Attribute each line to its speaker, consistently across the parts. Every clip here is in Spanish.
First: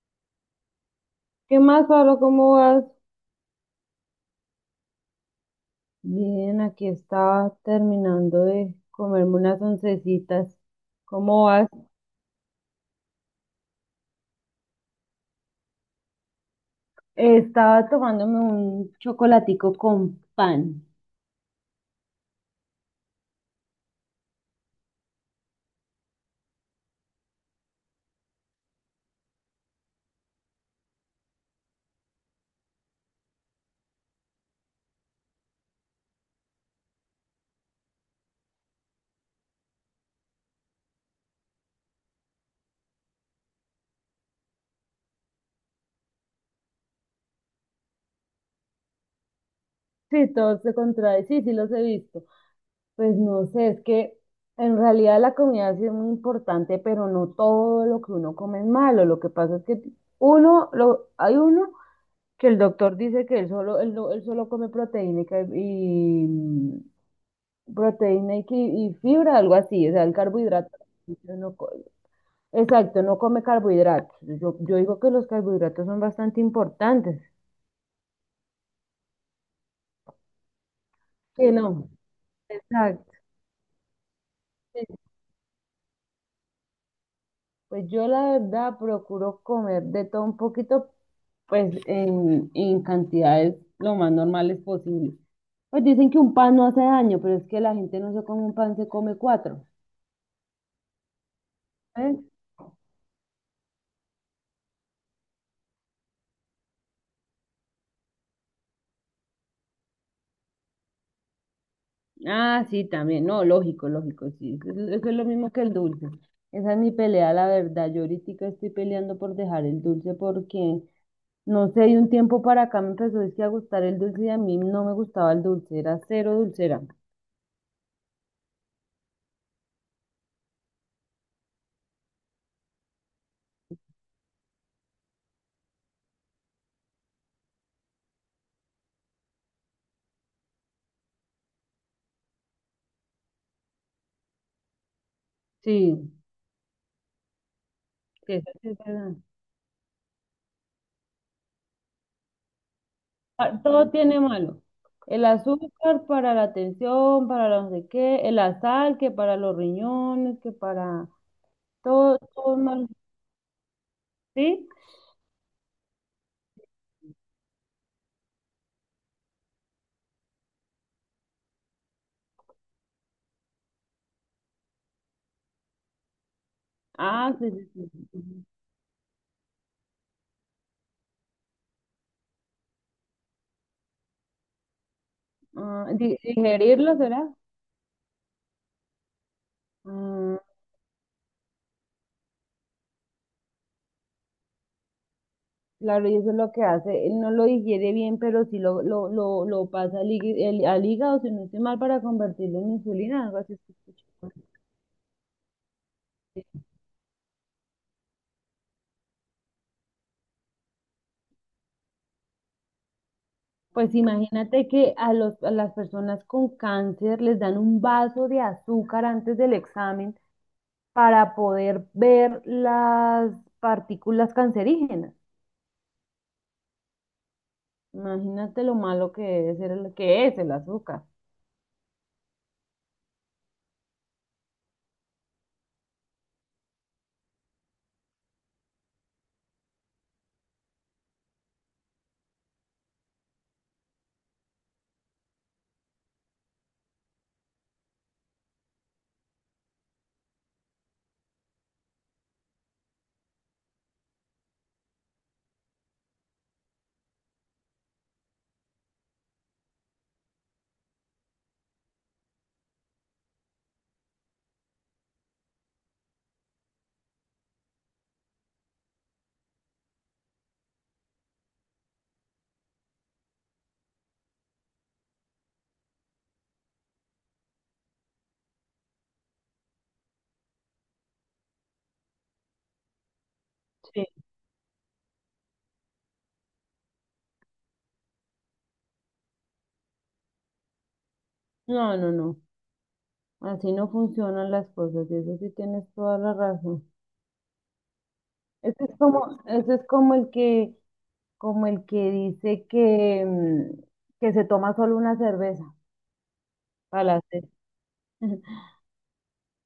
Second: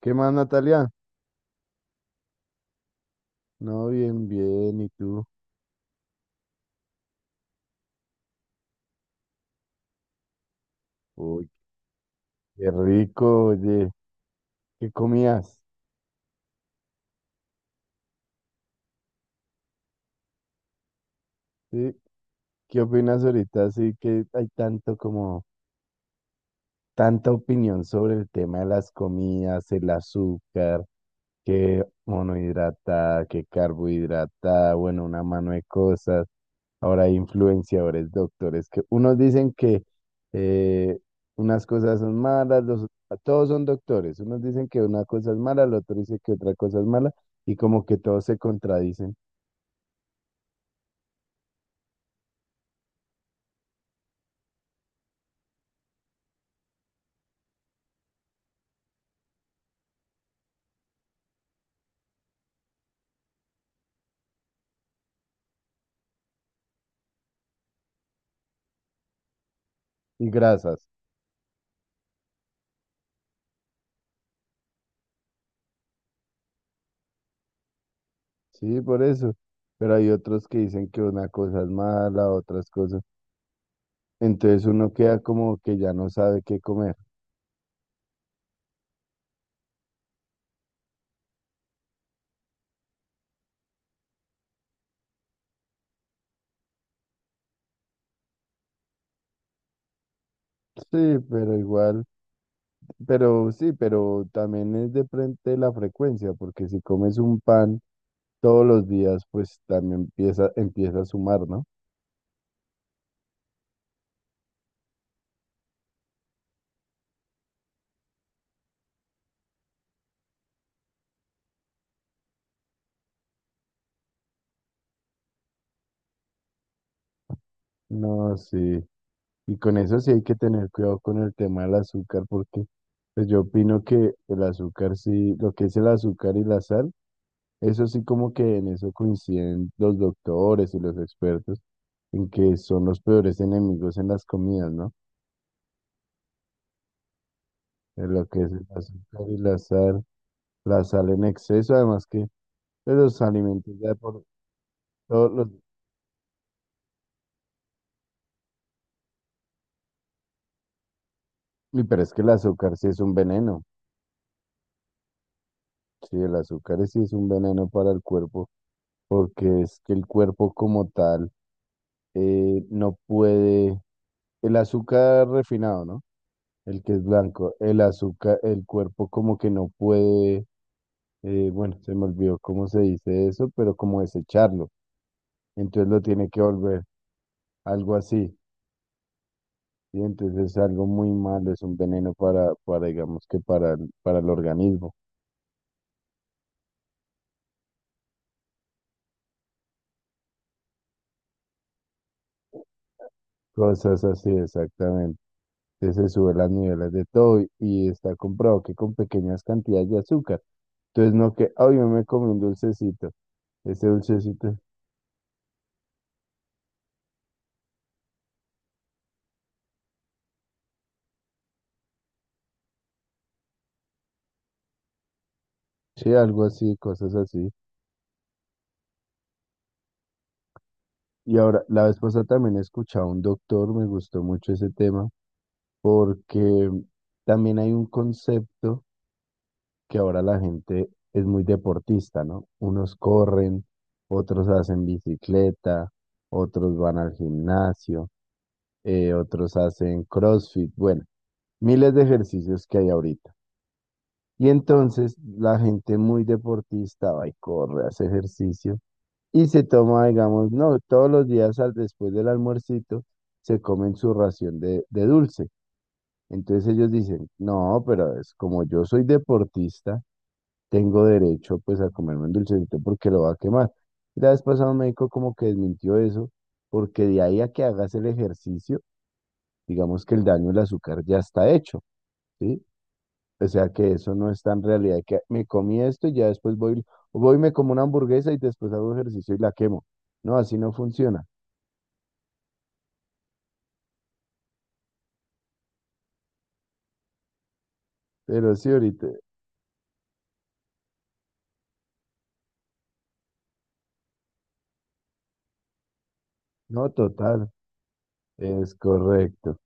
Speaker 1: ¿Qué más, Natalia?
Speaker 2: ¿Qué más, Pablo? ¿Cómo vas?
Speaker 1: No, bien, bien. ¿Y tú?
Speaker 2: Bien, aquí estaba terminando de comerme unas oncecitas. ¿Cómo
Speaker 1: Uy,
Speaker 2: vas?
Speaker 1: qué rico, oye. ¿Qué comías?
Speaker 2: Estaba tomándome un chocolatico con pan.
Speaker 1: ¿Sí? ¿Qué opinas ahorita? Sí, que hay tanto como tanta opinión sobre el tema de las comidas, el azúcar, que monohidrata, que carbohidrata, bueno, una mano de cosas. Ahora hay influenciadores, doctores, que unos dicen que eh, unas cosas son todos son doctores. Unos dicen que una cosa es mala, el otro dice que otra cosa es mala, y como que todos se contradicen.
Speaker 2: Sí, todo se contrae. Sí, sí los he visto. Pues no sé, es que en realidad la comida sí es muy importante, pero no todo lo que uno come es malo. Lo que pasa es que uno, lo, hay uno que el doctor dice que él solo, él, él solo come proteína y, y, proteína y, y fibra, algo así, o sea, el
Speaker 1: Y
Speaker 2: carbohidrato.
Speaker 1: grasas,
Speaker 2: Yo no co- exacto, no come carbohidratos. Yo digo que los carbohidratos son bastante importantes.
Speaker 1: sí, por eso. Pero hay otros que dicen que una
Speaker 2: Que
Speaker 1: cosa es
Speaker 2: no,
Speaker 1: mala, otras cosas.
Speaker 2: exacto.
Speaker 1: Entonces
Speaker 2: Sí.
Speaker 1: uno queda como que ya no sabe qué comer.
Speaker 2: Pues yo la verdad procuro comer de todo un poquito, pues en cantidades lo más normales posible. Pues dicen que un pan no hace daño, pero es que la gente no se come un pan, se come cuatro.
Speaker 1: Sí, pero igual,
Speaker 2: ¿Eh?
Speaker 1: pero sí, pero también es de frente la frecuencia, porque si comes un pan todos los días, pues también empieza a sumar, ¿no?
Speaker 2: Ah, sí, también. No, lógico, lógico, sí. Eso es lo mismo que el dulce. Esa es mi pelea, la verdad. Yo ahorita estoy peleando por dejar el dulce porque, no sé, de un tiempo para acá me empezó es que, a gustar el dulce y a mí no me gustaba el dulce, era cero dulcera.
Speaker 1: No, sí. Y con eso sí hay que tener cuidado con el tema del azúcar, porque pues yo opino que el azúcar sí, lo que es el azúcar y la sal, eso sí como que en eso coinciden los doctores y los expertos, en que son los peores enemigos en las comidas, ¿no?
Speaker 2: Sí,
Speaker 1: De lo
Speaker 2: sí,
Speaker 1: que
Speaker 2: eso
Speaker 1: es el
Speaker 2: sí es verdad.
Speaker 1: azúcar y la sal en exceso, además que pues, los
Speaker 2: Ah,
Speaker 1: alimentos
Speaker 2: todo
Speaker 1: ya
Speaker 2: tiene
Speaker 1: por
Speaker 2: malo. El
Speaker 1: todos los...
Speaker 2: azúcar para la tensión, para la no sé qué, el azar, que para los riñones, que para
Speaker 1: Y pero es
Speaker 2: todo,
Speaker 1: que el
Speaker 2: todo es
Speaker 1: azúcar sí
Speaker 2: malo.
Speaker 1: es un veneno,
Speaker 2: ¿Sí?
Speaker 1: sí, el azúcar sí es un veneno para el cuerpo. Porque es que el cuerpo como tal no puede, el azúcar refinado, ¿no? El que es
Speaker 2: Ah, sí,
Speaker 1: blanco, el
Speaker 2: sí,
Speaker 1: azúcar,
Speaker 2: sí.
Speaker 1: el cuerpo como que no puede, bueno, se me olvidó cómo se dice eso, pero como desecharlo,
Speaker 2: Ah,
Speaker 1: entonces lo tiene que volver,
Speaker 2: digerirlo, ¿será?
Speaker 1: algo así, y
Speaker 2: Ah,
Speaker 1: entonces es algo muy malo, es un veneno para digamos que para el organismo.
Speaker 2: claro, y eso es lo que hace. Él no lo digiere bien, pero sí lo pasa al, al hígado, si no estoy mal, para convertirlo en insulina, algo así. Es que
Speaker 1: Cosas así,
Speaker 2: escuché.
Speaker 1: exactamente. Entonces se suben las niveles de todo y está comprobado que con pequeñas cantidades de azúcar. Entonces no que, ay, yo me comí un dulcecito. Ese
Speaker 2: Pues
Speaker 1: dulcecito,
Speaker 2: imagínate que a, los, a las personas con cáncer les dan un vaso de azúcar antes del examen para poder ver las partículas cancerígenas.
Speaker 1: sí, algo así, cosas así.
Speaker 2: Imagínate lo malo que es, que es el azúcar.
Speaker 1: Y ahora, la vez pasada también he escuchado a un doctor, me gustó mucho ese tema, porque también hay un concepto que ahora la gente es muy deportista, ¿no? Unos corren, otros hacen bicicleta, otros van al gimnasio. Otros hacen CrossFit, bueno, miles de ejercicios que hay ahorita. Y entonces la gente muy deportista va y corre, hace ejercicio y se toma, digamos, no, todos los días después del almuercito se comen su ración de dulce. Entonces ellos dicen, no, pero es como yo soy deportista, tengo derecho pues a comerme un dulcecito porque lo va a quemar. Y la vez pasada un médico como que desmintió eso, porque de ahí a que hagas el ejercicio, digamos que el daño del azúcar ya está hecho, ¿sí? O sea que
Speaker 2: Sí.
Speaker 1: eso no está en realidad, que me comí esto y ya después voy, voy y me como una hamburguesa y después hago ejercicio y la quemo. No, así no funciona.
Speaker 2: No, no, no. Así no funcionan las cosas, y eso sí tienes toda la razón.
Speaker 1: Pero sí, ahorita,
Speaker 2: Ese es como el que dice que, que se toma solo una cerveza
Speaker 1: no,
Speaker 2: para la sed.
Speaker 1: total, es correcto.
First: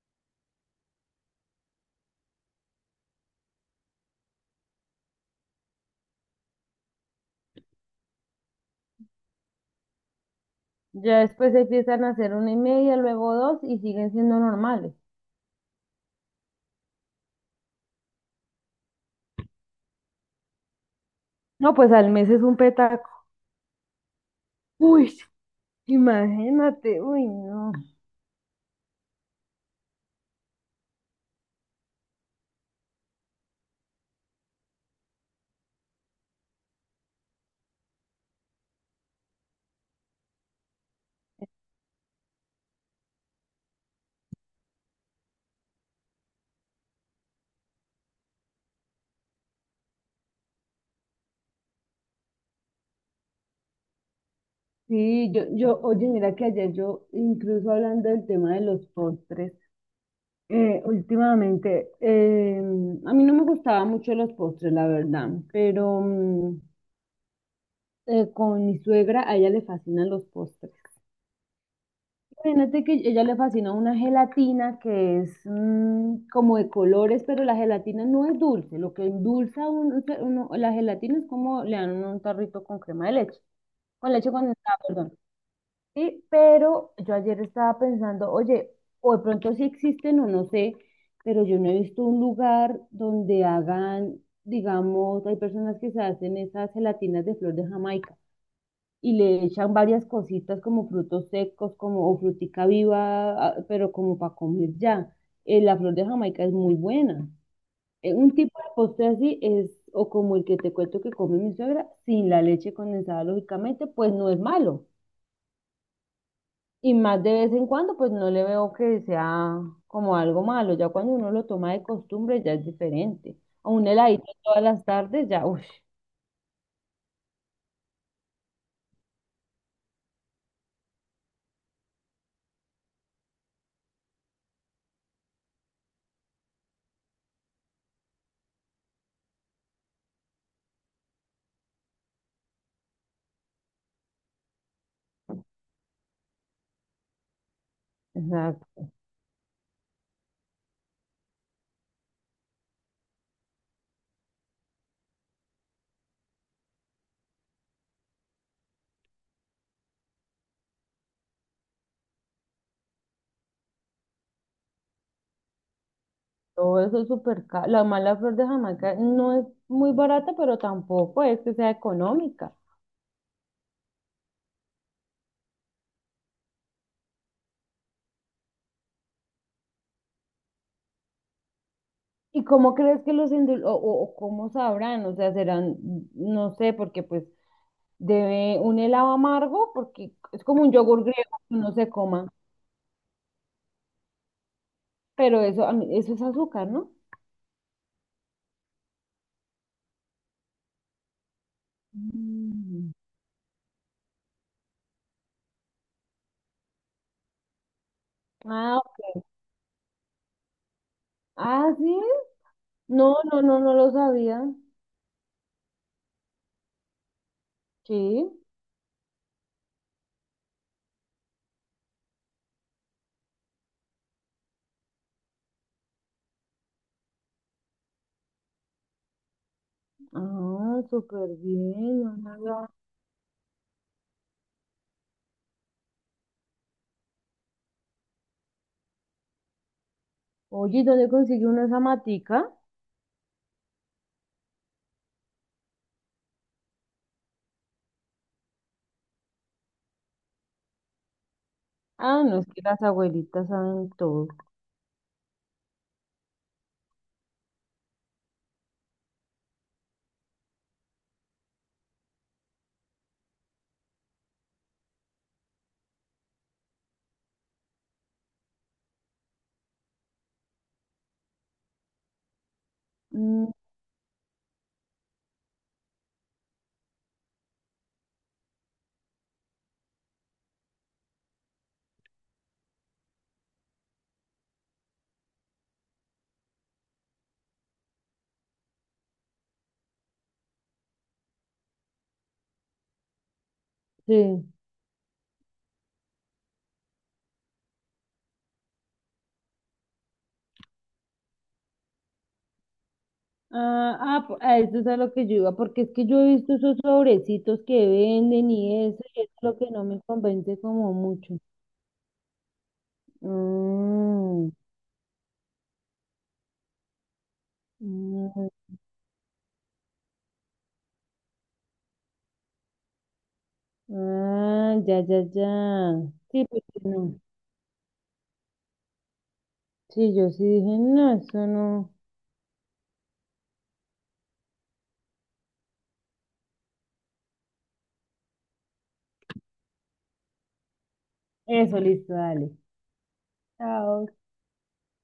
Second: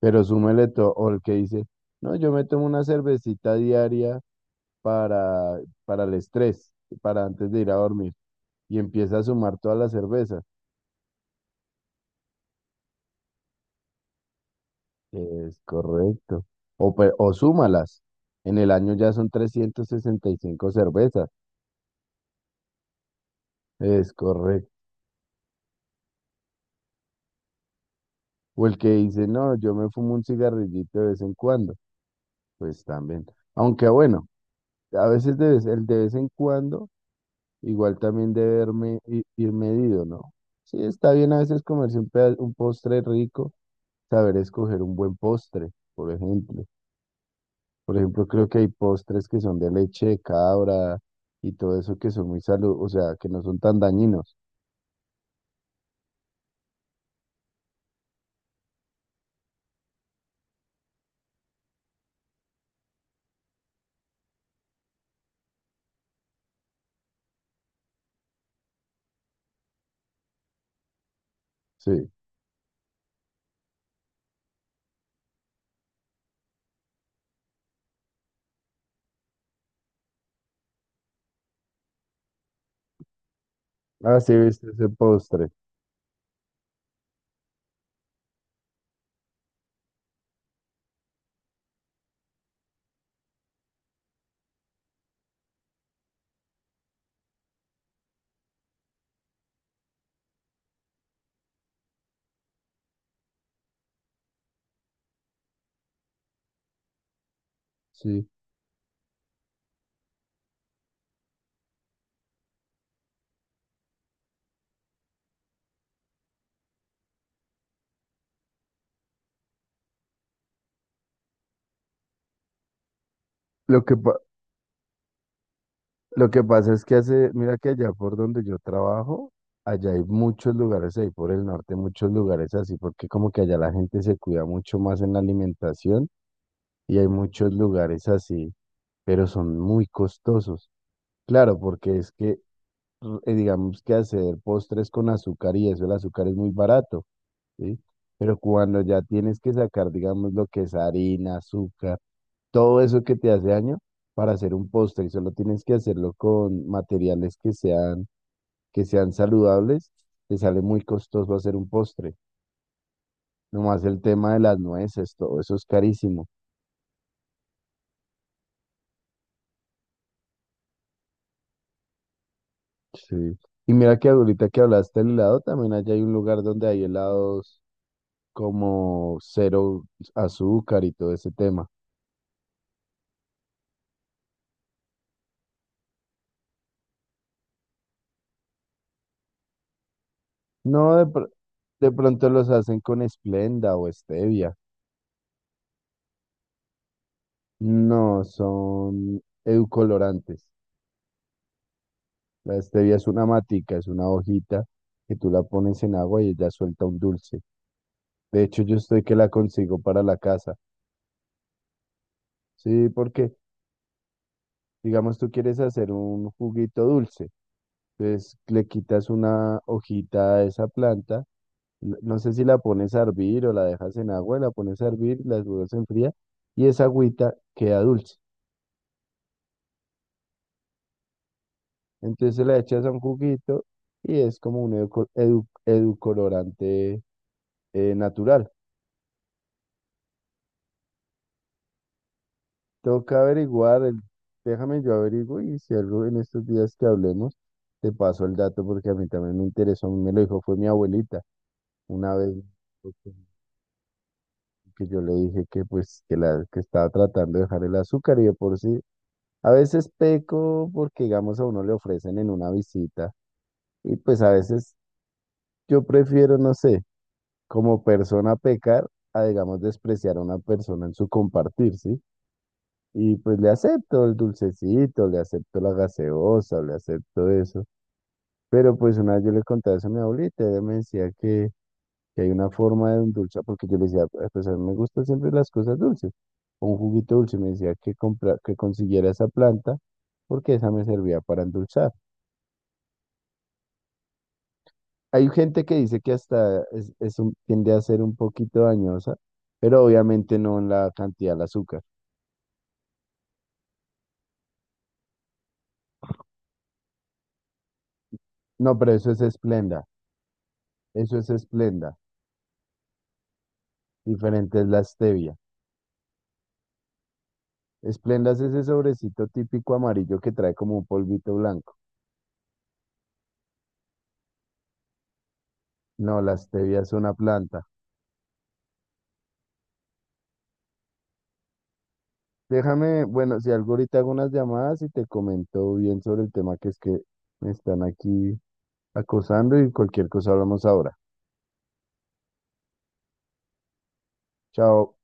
Speaker 1: Pero súmele todo, o el que dice, no, yo me tomo una cervecita diaria para, para el estrés, para antes de ir a dormir, y empieza a sumar todas las cervezas.
Speaker 2: Ya después empiezan a hacer una y media, luego dos, y siguen siendo normales.
Speaker 1: Es correcto. O súmalas. En el año ya son 365 cervezas.
Speaker 2: No, pues al mes es un petaco.
Speaker 1: Es correcto.
Speaker 2: Uy, imagínate, uy, no.
Speaker 1: O el que dice, no, yo me fumo un cigarrillito de vez en cuando. Pues también. Aunque bueno, a veces el de vez en cuando, igual también ir medido, ¿no? Sí, está bien a veces comerse un postre rico, saber escoger un buen postre, por ejemplo. Por ejemplo, creo que hay postres que son de leche de cabra y todo eso que son muy salud, o sea, que no son tan dañinos.
Speaker 2: Sí, yo, oye, mira que ayer yo, incluso hablando del tema de los postres, últimamente, a mí no me gustaban mucho los postres, la verdad, pero con mi suegra a ella le fascinan los postres.
Speaker 1: Sí.
Speaker 2: Imagínate que ella le fascina una gelatina que es como de colores, pero la gelatina no es dulce. Lo que endulza la gelatina es como le dan un tarrito con crema de leche, con
Speaker 1: Ah,
Speaker 2: leche
Speaker 1: sí, viste
Speaker 2: condensada,
Speaker 1: ese
Speaker 2: perdón.
Speaker 1: postre.
Speaker 2: Sí, pero yo ayer estaba pensando, oye, o de pronto sí existen o no sé, pero yo no he visto un lugar donde hagan, digamos, hay personas que se hacen esas gelatinas de flor de Jamaica y le echan varias cositas como frutos secos, como o frutica viva, ah, pero como para comer ya. La flor de Jamaica es muy buena.
Speaker 1: Sí.
Speaker 2: Un tipo de postre así es, o como el que te cuento que come mi suegra, sin la leche condensada, lógicamente, pues no es malo. Y más de vez en cuando, pues no le veo que sea como algo malo. Ya cuando uno lo toma de costumbre, ya es diferente. A
Speaker 1: Lo
Speaker 2: un
Speaker 1: que, pa-
Speaker 2: heladito todas las tardes, ya, uff,
Speaker 1: lo que pasa es que hace, mira que allá por donde yo trabajo, allá hay muchos lugares, ahí por el norte, muchos lugares así, porque como que allá la gente se cuida mucho más en la alimentación y hay muchos lugares así, pero son muy costosos. Claro, porque es que, digamos que hacer postres con azúcar y eso, el azúcar es muy barato. ¿Sí? Pero cuando
Speaker 2: exacto,
Speaker 1: ya tienes que sacar, digamos, lo que es harina, azúcar, todo eso que te hace daño para hacer un postre y solo tienes que hacerlo con materiales que sean saludables, te sale muy costoso hacer un postre. Nomás el tema de las nueces, todo eso es carísimo.
Speaker 2: todo eso es súper caro. La mala flor de Jamaica no es muy barata, pero tampoco es que sea económica.
Speaker 1: Sí. Y mira que ahorita que hablaste del helado, también allá hay un lugar donde hay helados como cero azúcar y todo ese tema.
Speaker 2: ¿Y cómo crees que los o cómo sabrán? O sea, serán, no sé, porque pues debe un helado amargo, porque es como un
Speaker 1: No,
Speaker 2: yogur
Speaker 1: de, pr-
Speaker 2: griego que uno se
Speaker 1: De
Speaker 2: coma,
Speaker 1: pronto los hacen con Esplenda o stevia.
Speaker 2: pero eso, eso es azúcar, ¿no?
Speaker 1: No, son eucolorantes. La
Speaker 2: Mm.
Speaker 1: stevia es una matica, es una hojita que tú la pones en agua y ella suelta un dulce. De hecho, yo
Speaker 2: Ah,
Speaker 1: estoy que
Speaker 2: ok.
Speaker 1: la consigo para la casa.
Speaker 2: Ah, sí.
Speaker 1: Sí,
Speaker 2: No,
Speaker 1: porque
Speaker 2: no, no, no lo sabía.
Speaker 1: digamos tú quieres hacer un juguito dulce,
Speaker 2: Sí.
Speaker 1: entonces le quitas una hojita a esa planta, no sé si la pones a hervir o la dejas en agua, la pones a hervir, la dudas en fría y esa agüita queda dulce.
Speaker 2: Ah, súper bien. No
Speaker 1: Entonces se la
Speaker 2: sabía.
Speaker 1: echas a un juguito y es como un educolorante natural.
Speaker 2: Oye, ¿y dónde consiguió una zamatica?
Speaker 1: Toca averiguar, el, déjame yo averiguo y si algo en estos días que hablemos, te paso el dato porque a mí también me interesó, a mí me lo dijo, fue mi abuelita, una
Speaker 2: Ah,
Speaker 1: vez
Speaker 2: no, es que las
Speaker 1: porque-
Speaker 2: abuelitas saben todo.
Speaker 1: que yo le dije que pues que la que estaba tratando de dejar el azúcar y de por sí, a veces peco porque digamos a uno le ofrecen en una visita y pues a veces yo prefiero, no sé, como persona pecar a digamos despreciar a una persona en su compartir, ¿sí? Y pues le
Speaker 2: Mm,
Speaker 1: acepto el dulcecito, le acepto la gaseosa, le acepto eso. Pero pues una vez yo le contaba eso a mi abuelita, ella me decía que hay una forma de endulzar, porque yo le decía, "Ah, pues a mí me gustan siempre las cosas dulces. O un juguito dulce", me decía que, compra, que consiguiera esa planta, porque esa me servía para endulzar.
Speaker 2: sí.
Speaker 1: Hay gente que dice que hasta es, tiende a ser un poquito dañosa, pero obviamente no en la cantidad de azúcar.
Speaker 2: Ah, ah, a eso es a lo que yo iba, porque es que yo he visto esos sobrecitos que venden
Speaker 1: No,
Speaker 2: y
Speaker 1: pero
Speaker 2: eso,
Speaker 1: eso es
Speaker 2: y es lo que no
Speaker 1: esplenda,
Speaker 2: me convence como
Speaker 1: eso es
Speaker 2: mucho.
Speaker 1: esplenda.
Speaker 2: Mm,
Speaker 1: Diferente es la stevia. Esplendas es
Speaker 2: mm,
Speaker 1: ese sobrecito típico amarillo que trae como un polvito blanco.
Speaker 2: ah, ya, ya, ya.
Speaker 1: No, la
Speaker 2: Sí, porque
Speaker 1: stevia es una
Speaker 2: no.
Speaker 1: planta.
Speaker 2: Sí, yo sí dije, no, eso no.
Speaker 1: Déjame, bueno, si algo ahorita hago unas llamadas y te comento bien sobre el tema que es que me están aquí acosando y cualquier cosa hablamos ahora.
Speaker 2: Eso, listo, dale. Chao.
Speaker 1: Chao.